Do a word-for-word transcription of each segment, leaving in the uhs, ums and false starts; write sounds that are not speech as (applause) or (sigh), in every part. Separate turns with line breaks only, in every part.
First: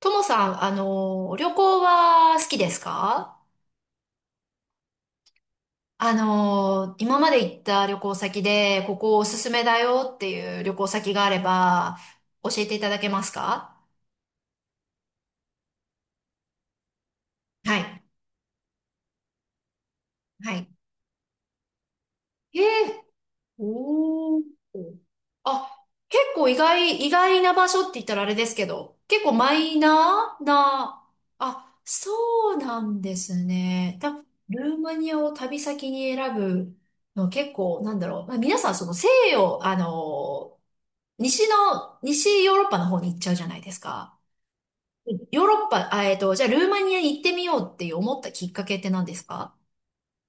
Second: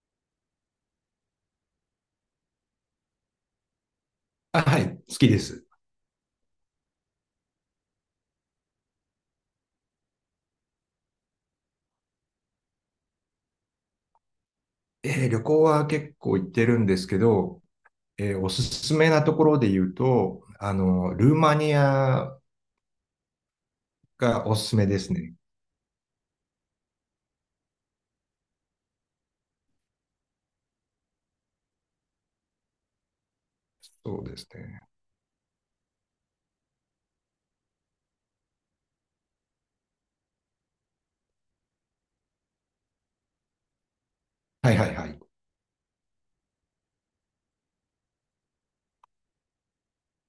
ともさん、あの旅行は好きですか？
あ、はい、好きです。
あの今まで行った旅行先で、ここおすすめだよっていう旅行先があれば、教えていただけますか？
えー旅行は結構行ってるんですけど、
はい。
えーおすすめなところで言うと、
はい。
あの、ルーマニア
えー、おー。
がおすすめですね。
あ、結構意外、意外な場所って言ったらあれですけど、結構マイナーな、あ、そうなんですね。た、
そうです
ルー
ね。
マニアを旅先に選ぶの結構、なんだろう。まあ、皆さんその西洋、あの西の、西ヨーロッパの方に行っちゃうじゃないですか。うん。
はいはいはい。
ヨーロッパ、あ、えっと、じゃあルーマニアに行ってみようって思ったきっかけって何ですか？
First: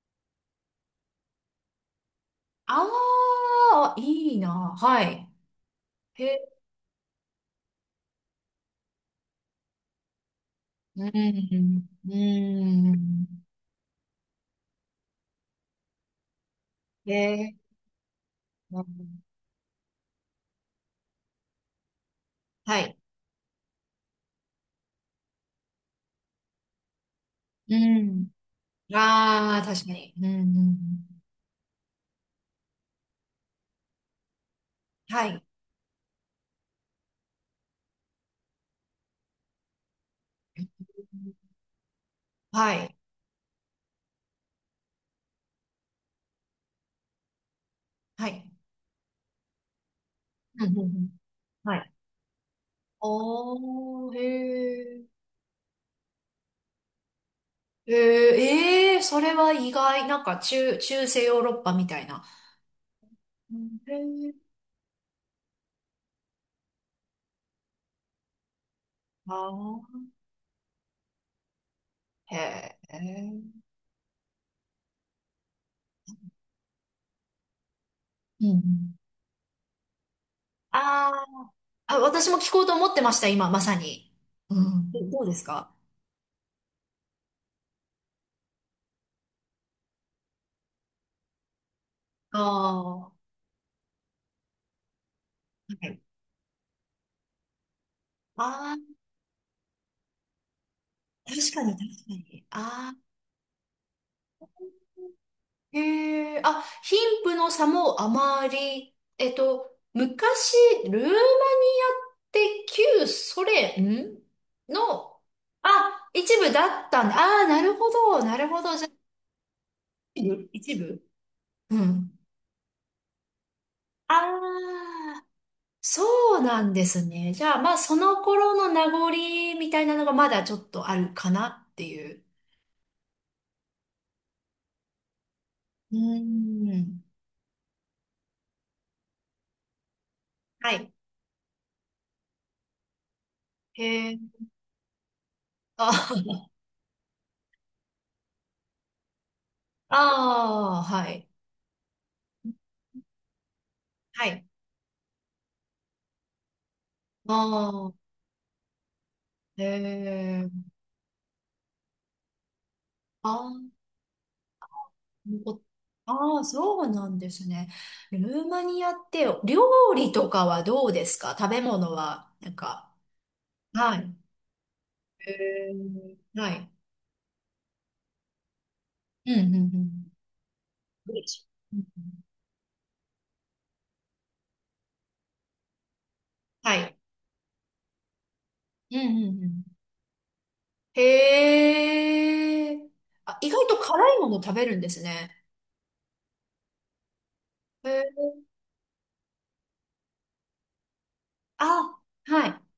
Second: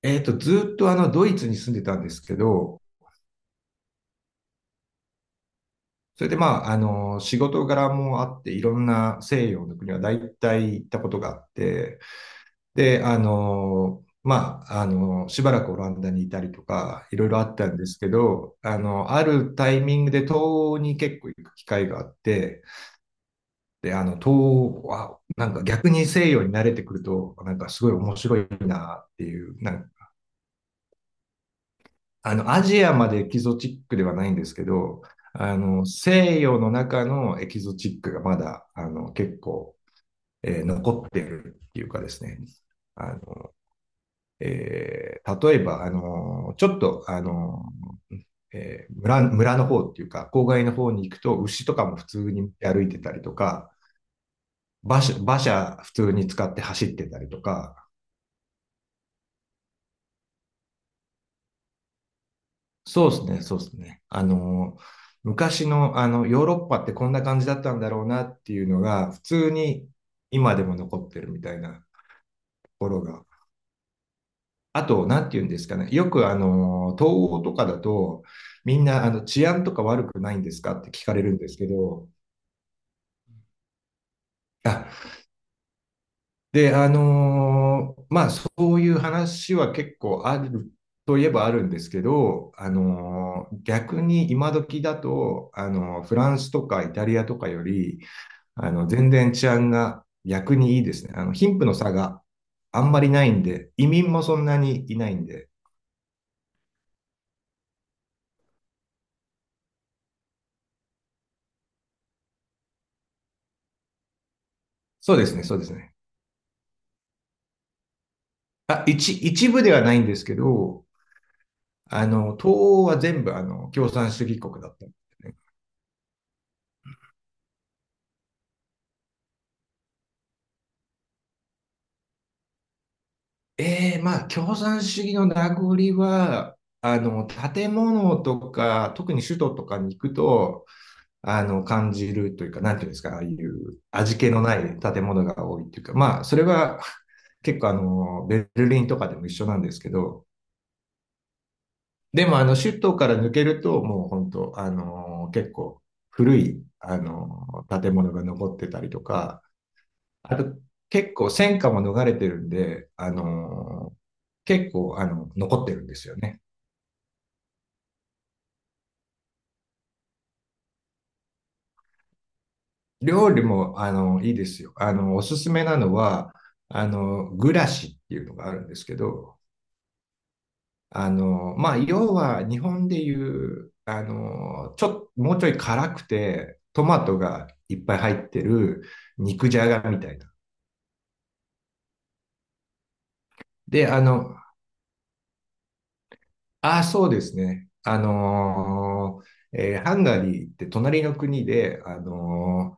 えっと、ずっとあの、ドイツに住んでたんですけど、
ああー、いいな。はい。
それで
へ、
まあ、あの、仕事柄もあって、いろんな西洋の国は大体行った
う
ことがあっ
ん、
て、
う
で、あ
ん。
の、まあ、あの、しばらくオランダにいたりとか、
へ
いろいろあ
え、
ったんですけど、あ
う
の、
ん。
あるタイミングで東欧に結構行く機会があって、
はい。
で、あの、東欧は、なんか逆に西洋に慣れてくると、なんか
う
すごい面
ん。
白いなっていう、
ああ、
な
確
ん
か
か
に。うん、うん。うん。
あの、アジアまでエキゾチックではないんですけど、
はい。
あの、西洋の中のエキゾチックがまだ、あの、結構、えー残ってるっていうかですね、
はい。
あの、えー例えば、あのーちょっと、あの
はい。
ーえー村、村の方っていうか、郊外
う
の
ん、う
方
ん、う
に
ん。
行くと、牛と
は
か
い。
も普通に歩いてたりとか、
おー、へ
馬車、
ー。
馬車普通に使って走ってたりとか、
へええー、それは意外。なんか中、中世ヨーロッパみたいな。
そうですね、
へ
そうですね。あ
え。
のー昔の、あの、ヨーロッパってこんな感じだったんだろうなっていうのが、普通に
あ
今でも残ってるみたいな
あ。
と
へ
ころが。
え。
あと、なんて言うんですかね。よく、あのー、東欧とかだと、
うん、うん。
みんな、あの、治安とか悪くないんですかって聞
あ
かれるんで
ー、
すけ
あ、
ど、
私も聞こうと思ってました、今、まさに。うん。
あ、
どどうですか？
で、あのーまあ、そういう話は結構あるといえばあるんですけ
あ
ど、あ
あ、は
のー逆に今時だと、あ
い。
のーフランスとかイタリアとかより、あ
あ
の、
あ、
全然治安が逆にいいですね。あの、
確
貧
か
富
に、
の
確
差
か
が
に。
あん
あ
まりないんで、移民もそんなにいないんで、
あ、へえ、あ、貧富の差もあまり、えっと、昔、ルーマニアって旧ソ連ん
そう
の、
ですね、そうですね。
あ、一部だったんで、ああ、なるほど、なるほど、
あ、
じゃあ、
一、一部ではないんです
一
け
部一
ど、
部、う
あ
ん。
の、東欧は全部、あの、共産
あ
主義国だったんでね、
あ、そうなんですね。じゃあ、まあ、その頃の名残みたいなのがまだちょっとあるかなっていう。
ええ、まあ、共産主義の名残
うー
は、あ
ん。
の、建物とか、特に首都とかに行くと、
はい。
あの、感じるというか、なんていうんですか、ああいう
へ
味
え。
気のない建物が多いっていう
あ、
か、まあ、それは結構あの、ベルリンとかでも一緒なんです
(laughs)
けど、
ああ、はい。
でもあの、首都から抜けると、もう
は
本
い。
当、あの、結構古い、あ
あ
の、建
あ、
物が残ってたりとか、
へ
あ
え。
と、結構戦火も逃れてるんで、あ
あー、
のー結構、あの、
お、
残ってるんですよね。
あー、そうなんですね。ルーマニアって、料理とかはどうですか？食べ物は、なんか。
料理も、あ
はい。
の、いいですよ。あの、お
へ
すすめ
え。
なのは、
はい。
あの、グラシっていうのがあるんですけ
うん、
ど、
うん、うん。
あ
どうでし
の、ま
ょう？
あ、
うん、う
要
ん。
は日本でいう、あの、ちょっと、もうちょい辛くて、
は
ト
い。
マトがいっぱい入ってる
うん、うん、う
肉じ
ん。
ゃがみたいな。
へえ。あ、意外と
で、あ
辛いも
の、
の食べるんですね。
ああ、そうですね。
へ
あ
え。
のーえーハンガリーって隣の国で、あ
あ、はい。
の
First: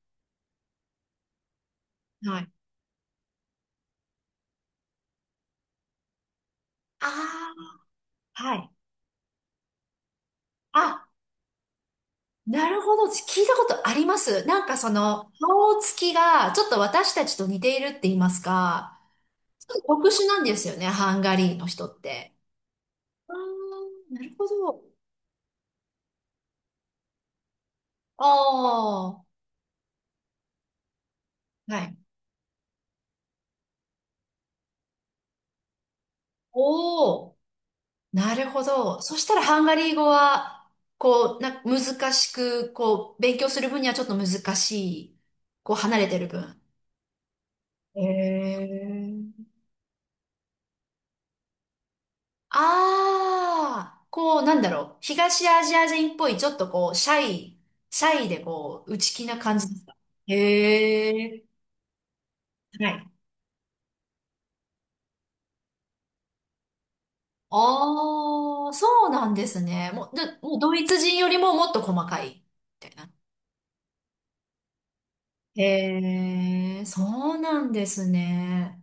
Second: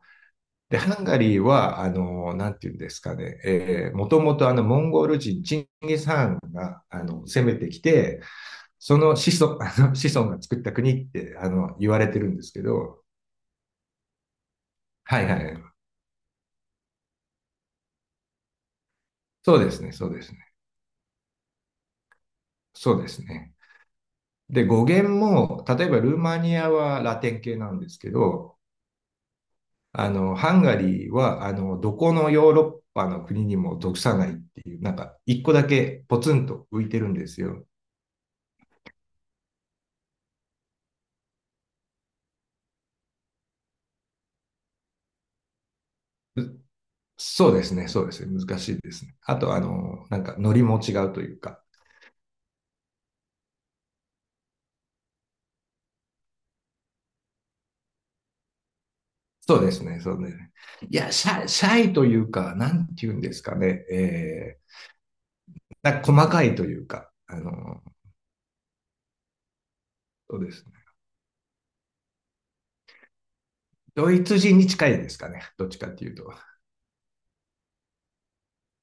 で、ハンガリーは、あの、
は
な
い。
んていうんですかね、えーもともとあの、モンゴル人、チンギス・ハンが、あ
あ
の、攻めてきて、
あ、はい。
その子孫、(laughs) あの、子孫が作った国っ
あ、
て、あの、言われてるんですけ
なるほ
ど、
ど。聞いたことあります。なんかそ
はい
の、
はい。
顔つきが、ちょっと私たちと似ているって言いますか、
そう
ち
で
ょっ
す
と
ね、そ
特
うで
殊
す
なん
ね。
ですよね、ハンガリーの人って。
そうです
ああ、
ね。
なるほ
で、
ど。
語源も、例えばルーマニアはラテン系なんですけ
あ
ど、
あ、
あの、ハンガリーは、あ
は
の、ど
い。
このヨーロッパの国にも属さないっていう、なんか、一個だけポツンと浮いてる
お
んで
お。
すよ。
なるほど。そしたらハンガリー語は、こう、な、難しく、こう、勉強する分にはちょっと難しい。こう、離れてる分。
そうですね、
へ
そうですね、難しいですね。あ
え。
と、あの、なんか、ノリも違うというか、
ああ、こう、なんだろう。東アジア人っぽい、ちょっとこう、シャイ、シャイでこう、内気な
そ
感
う
じ
で
です
す
か？
ね、そうですね。い
へ
や、シ
え。
ャイ、シャイというか、な
は
んて
い。
言うんですかね、えー、なんか細かいというか、あの、
ああ、そうなんですね。もう、で
そうで
もう
すね。
ドイツ人よりももっと細かい、みたいな。
ドイツ人に近いですかね、どっちかってい
へ
うと。
え、そうなんですね。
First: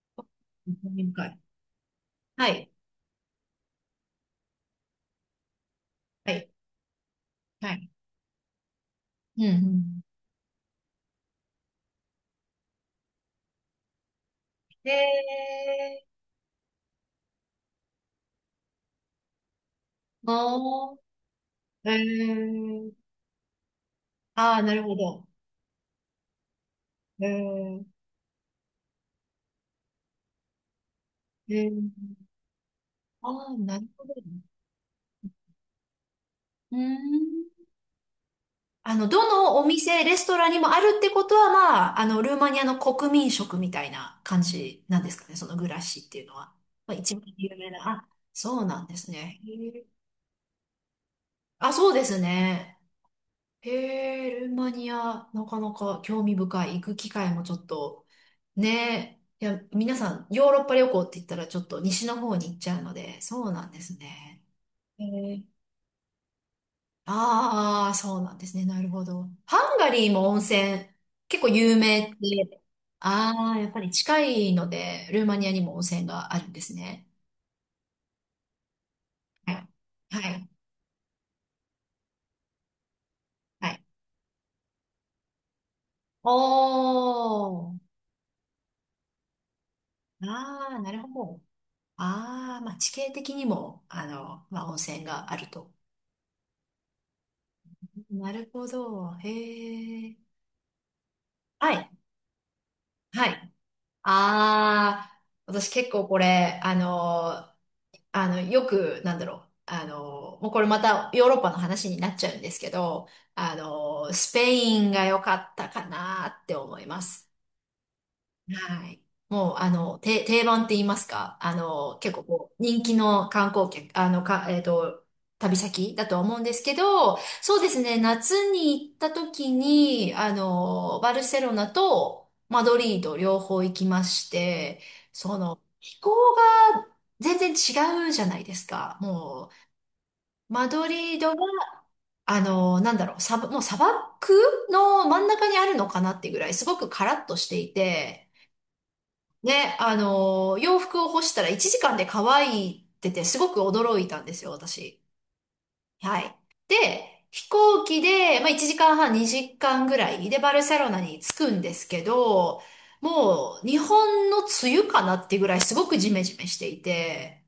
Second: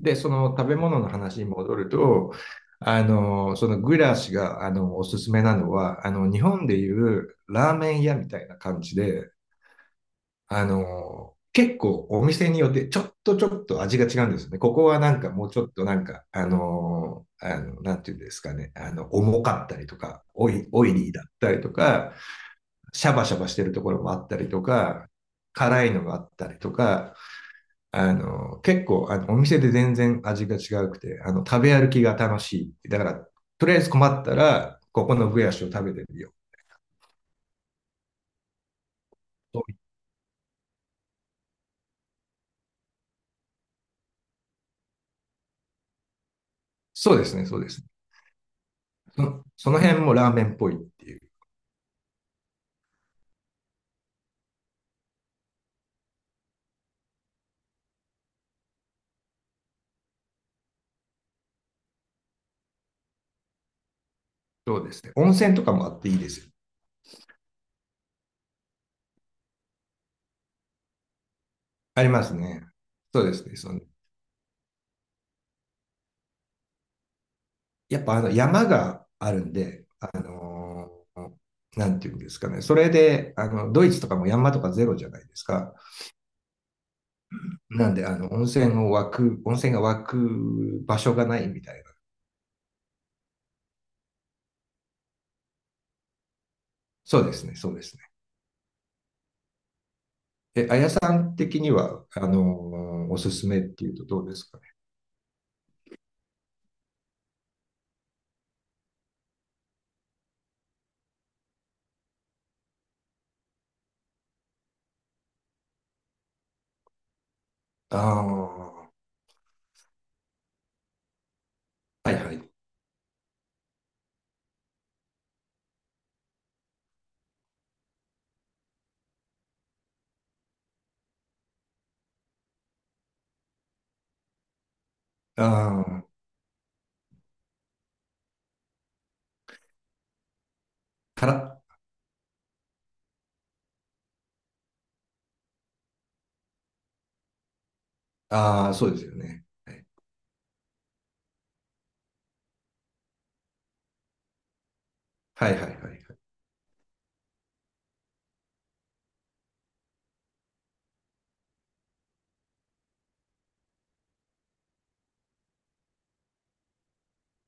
で、その食べ物の
委か
話
い、
に戻ると、
はい。
あの、そのグラシが、あの、おすすめなのは、あの、
は
日
い。
本でいう
は
ラー
い。
メン屋みたいな感じで、
うん、うん。
あの、結構お店によってちょっとちょっと味が違うんですよね。ここ
え
はなんかもうちょっとなん
ー、
か、あの、あの、なんていうんですかね、あの、重かったりとか、オ
あ
イ、オイリーだったりと
ー、え
か、
ー、
シャバシャバしてるところもあったり
あ
と
ー、なるほ
か、
ど。
辛いのがあったりとか、
えー、
あの、結構、あの、お店で全然味が違うくて、あの、
え
食べ歩きが
ー、
楽しい。だから、
あー、
とりあ
な
え
る
ず
ほど。
困ったら、ここのブヤシを食べてみよう。
うーん。あの、どの
そう
お店、レストランにもあるってことは、まあ、あの、ルーマニアの国民食みたいな感じなんですかね、そのグラッシーっていうのは。まあ、
そ
一
う
番
ですね、
有
そうで
名な。
すね。
あ、そうなんです
そ
ね。
の
へ
その
ー。
辺もラーメンっぽいっていう。
あ、そうですね。へえ、ルーマニア、なかなか興味深い。行く機会もちょっと、ねえ。いや、皆さん、ヨーロッパ旅行って言ったらちょっと西の方に行っちゃうので、そうなんですね。
そうです
へ
ね。温
え。
泉とかもあっていいですよ。
ああ、そうなんですね。なるほど。ハンガリーも温泉、結構有名
あり
っ
ます
て、
ね。そうです
あ
ね。
あ、やっ
そ
ぱ
の
り近いので、ルーマニアにも温泉があるんですね。
やっぱあの山がある
は
ん
い。
で、あ
は
の
い。
ーなんていうんですかね。それで、あ
は
の、ド
い。
イツとかも山とかゼロじゃないですか。
おー。
なんで、あの、温泉を湧く、温泉が湧
ああ、
く
な
場
るほ
所がな
ど。
いみたいな。
ああ、まあ、地形的にも、あの、まあ、温泉があると。
そうですね、そうですね。
なるほど。へえ。
え、あやさん的に
はい。
は、あのーお
は
すす
い。
めっていうとどうですかね。
ああ、私結構これ、あの、あの、よく、なんだろう。あの、もうこれまたヨーロッパの話になっちゃうんですけど、あの、スペインが良かったかなって思います。
ああ、
は
は
い。もう、あの、て、定番って言いますか、あの、結
い
構
はい。
こう、人気の観光客、あの、か、えっと、旅先だとは思うんですけど、そうですね、夏に行った時に、あの、バルセロナとマドリード両方行きまして、その、
あ
気
あ、
候が全然違うじゃないですか。もう、マドリー
か
ドは
ら、
あの、なんだろう、サバ、もう砂漠の真ん中にあるのかなってぐらい、すごくカラッとしていて、
ああ、そうですよね。
ね、あの、洋服を干したらいちじかんで乾いてて、すごく驚いたんですよ、私。
はいはいはいはい。
はい。で、飛行機で、まあ、いちじかんはん、にじかんぐらいでバルセロナに着くんですけど、もう日本の梅雨かなってぐらいすごくジメジメしていて、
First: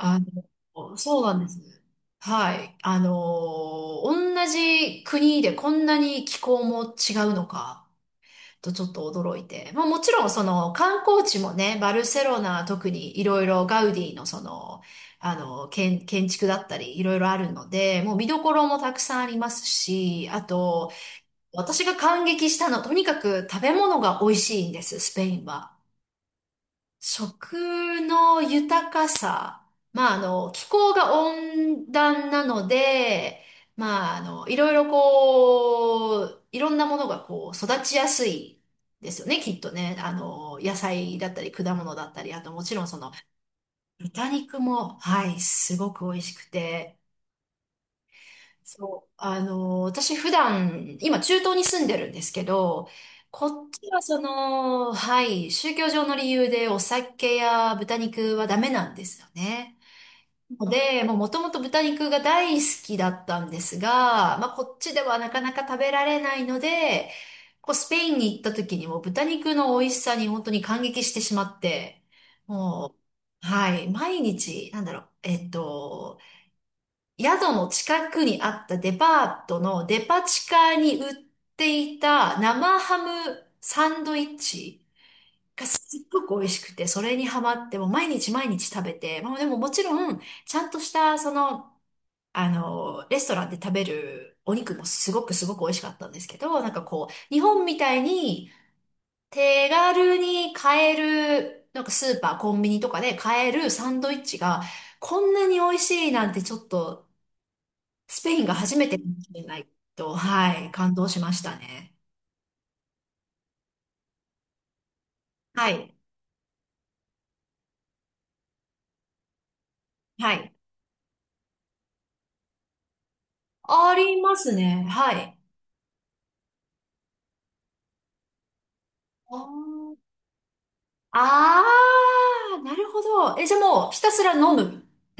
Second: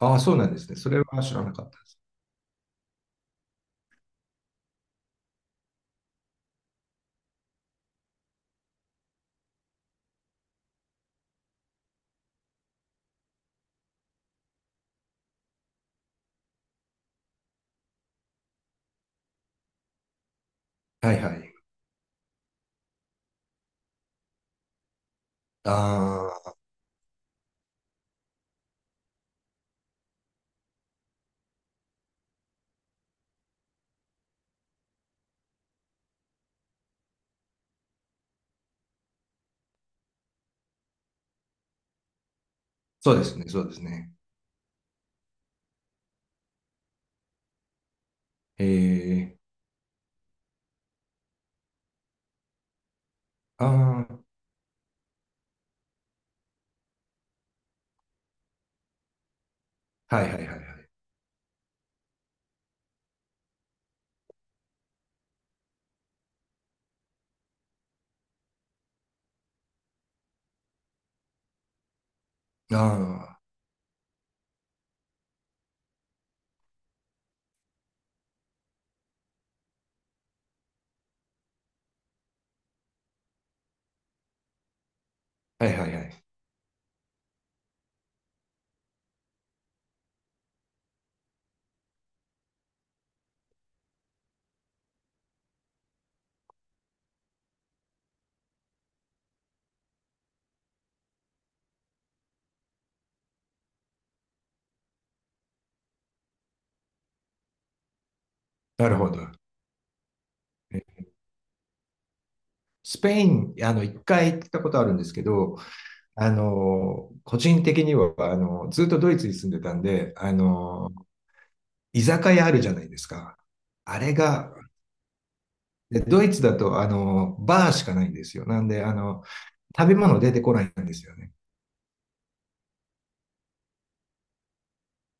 ああ、そうなんですね。そ
の、
れ
そ
は
うな
知
ん
ら
で
なかった
す。
です。
はい。あの、同じ国でこんなに気候も違うのか、とちょっと驚いて。まあもちろんその観光地もね、バルセロナは特にいろいろガウディのその、あの、建、建築だったりいろいろあるので、もう見どころもたくさんありますし、あと、
はいはい。
私が感激したのはとにかく食べ物が美味しいんです、スペインは。
ああ、
食の豊かさ。まあ、あの、気候が温暖なので、まあ、あの、いろいろこう、いろんなものがこう、育ちやすいですよね、きっとね。あの、野菜だったり、果物だったり、あともちろんその、
そうですね、そうですね。
豚肉も、はい、すごく美味しくて、
え
そう、
え、
あの、私普段、今中東に住んでるんですけど、こっちは
ああ、
その、はい、宗教上の理由でお酒や豚肉はダメなんですよね。
はいはいはいは
の
い。
で、もうもともと豚肉が大好きだったんですが、まあこっちではなかなか食べられないので、こうスペインに行った時にも豚肉の美味しさに本当に感激してしまって、
あ
はい、毎日、なんだろう、えっと、宿の近くにあったデパートのデパ地下に売っていた生ハムサンドイッチ
あ、
が
はい
す
はいは
っご
い。
く美味しくて、それにハマって、もう毎日毎日食べて、まあでももちろん、ちゃんとした、その、あの、レストランで食べるお肉もすごくすごく美味しかったんですけど、なんかこう、日本みたいに手軽に買える、なんかスーパー、コンビニとかで買えるサンドイッチが、こんなに美味しいなんてちょっとスペインが初め
なる
てか
ほ
も
ど。
しれないと、はい、
え
感動しましたね。
スペイン、あの、一回行ったことあるんですけど、
はい、
あの、個人的には、あの、ずっとドイツに住んでたんで、あ
はい。
の、居酒屋あるじゃないですか。
あ
あれ
ります
が、
ね。はい。
でドイツだと、あの、バーしかないんですよ。なんで、あの、
あ
食べ物出てこないんですよね。
あー、なるほど。え、じゃあもうひたすら飲む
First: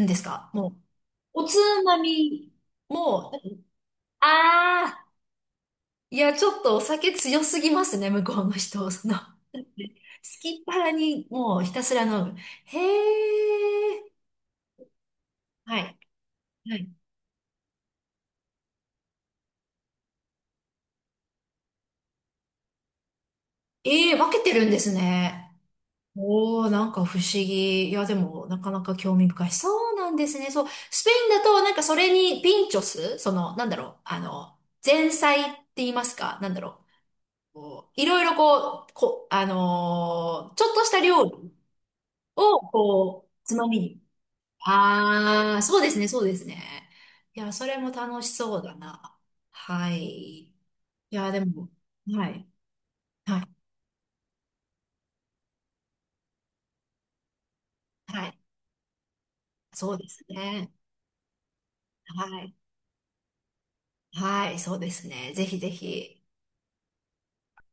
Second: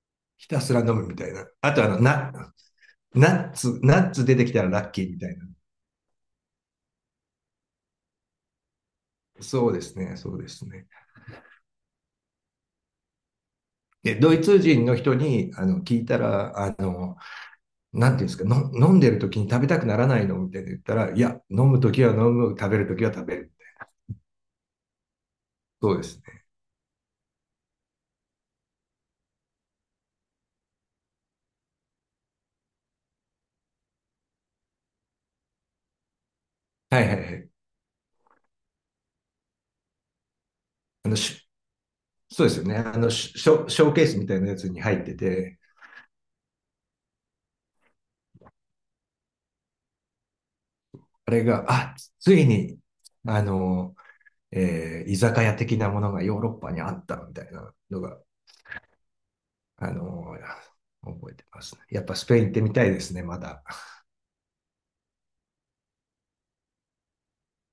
んです
ひ
か、
た
も
すら飲むみたい
う。お
な。
つ
あと、あ
ま
の、な、
みも、
ナッツ、ナッツ出てきたらラ
あ
ッキ
あ、
ーみたいな。
いや、ちょっとお酒強すぎますね、向こうの人。その、好
そうですね、そう
き
で
っ
すね。
腹にもうひたすら飲む。へえ、
で、ドイツ人の人にあ
は
の
い、
聞いたら、あ
はい。
の、なんていうんですか、の飲んでる時に食べたくならないのみたいな言ったら、いや、飲む時は飲む、食べる時は食べる。
ええ、分けてるんですね。
そうですね。
おー、なんか不思議。いや、でも、なかなか興味深い。そうなんですね。そう。スペインだと、なんかそれにピンチョス、その、なんだろう、あの、前菜って言いますか、なんだろ
はいはいはい。
う。こういろいろこう、こ、あのーちょっとした
あの、
料
し
理
そうです
を、
よね。あの
こう、
シ
つま
ョ、
み
ショー
に。
ケースみたいなやつに入って
あ
て、
ー、そうですね、そうですね。いや、それも楽しそうだな。はい。い
あ
や、で
れが、
も、
あ、
は
つ
い。
いに、
は
あ
い。
の、えー居酒屋的なものがヨーロッパにあったみたいなの
は
が、
い。
あ
そうです
の、
ね。
覚えてますね。やっぱスペイ
は
ン行っ
い。
てみたいですね、まだ。
はい、そうですね。ぜひぜひ。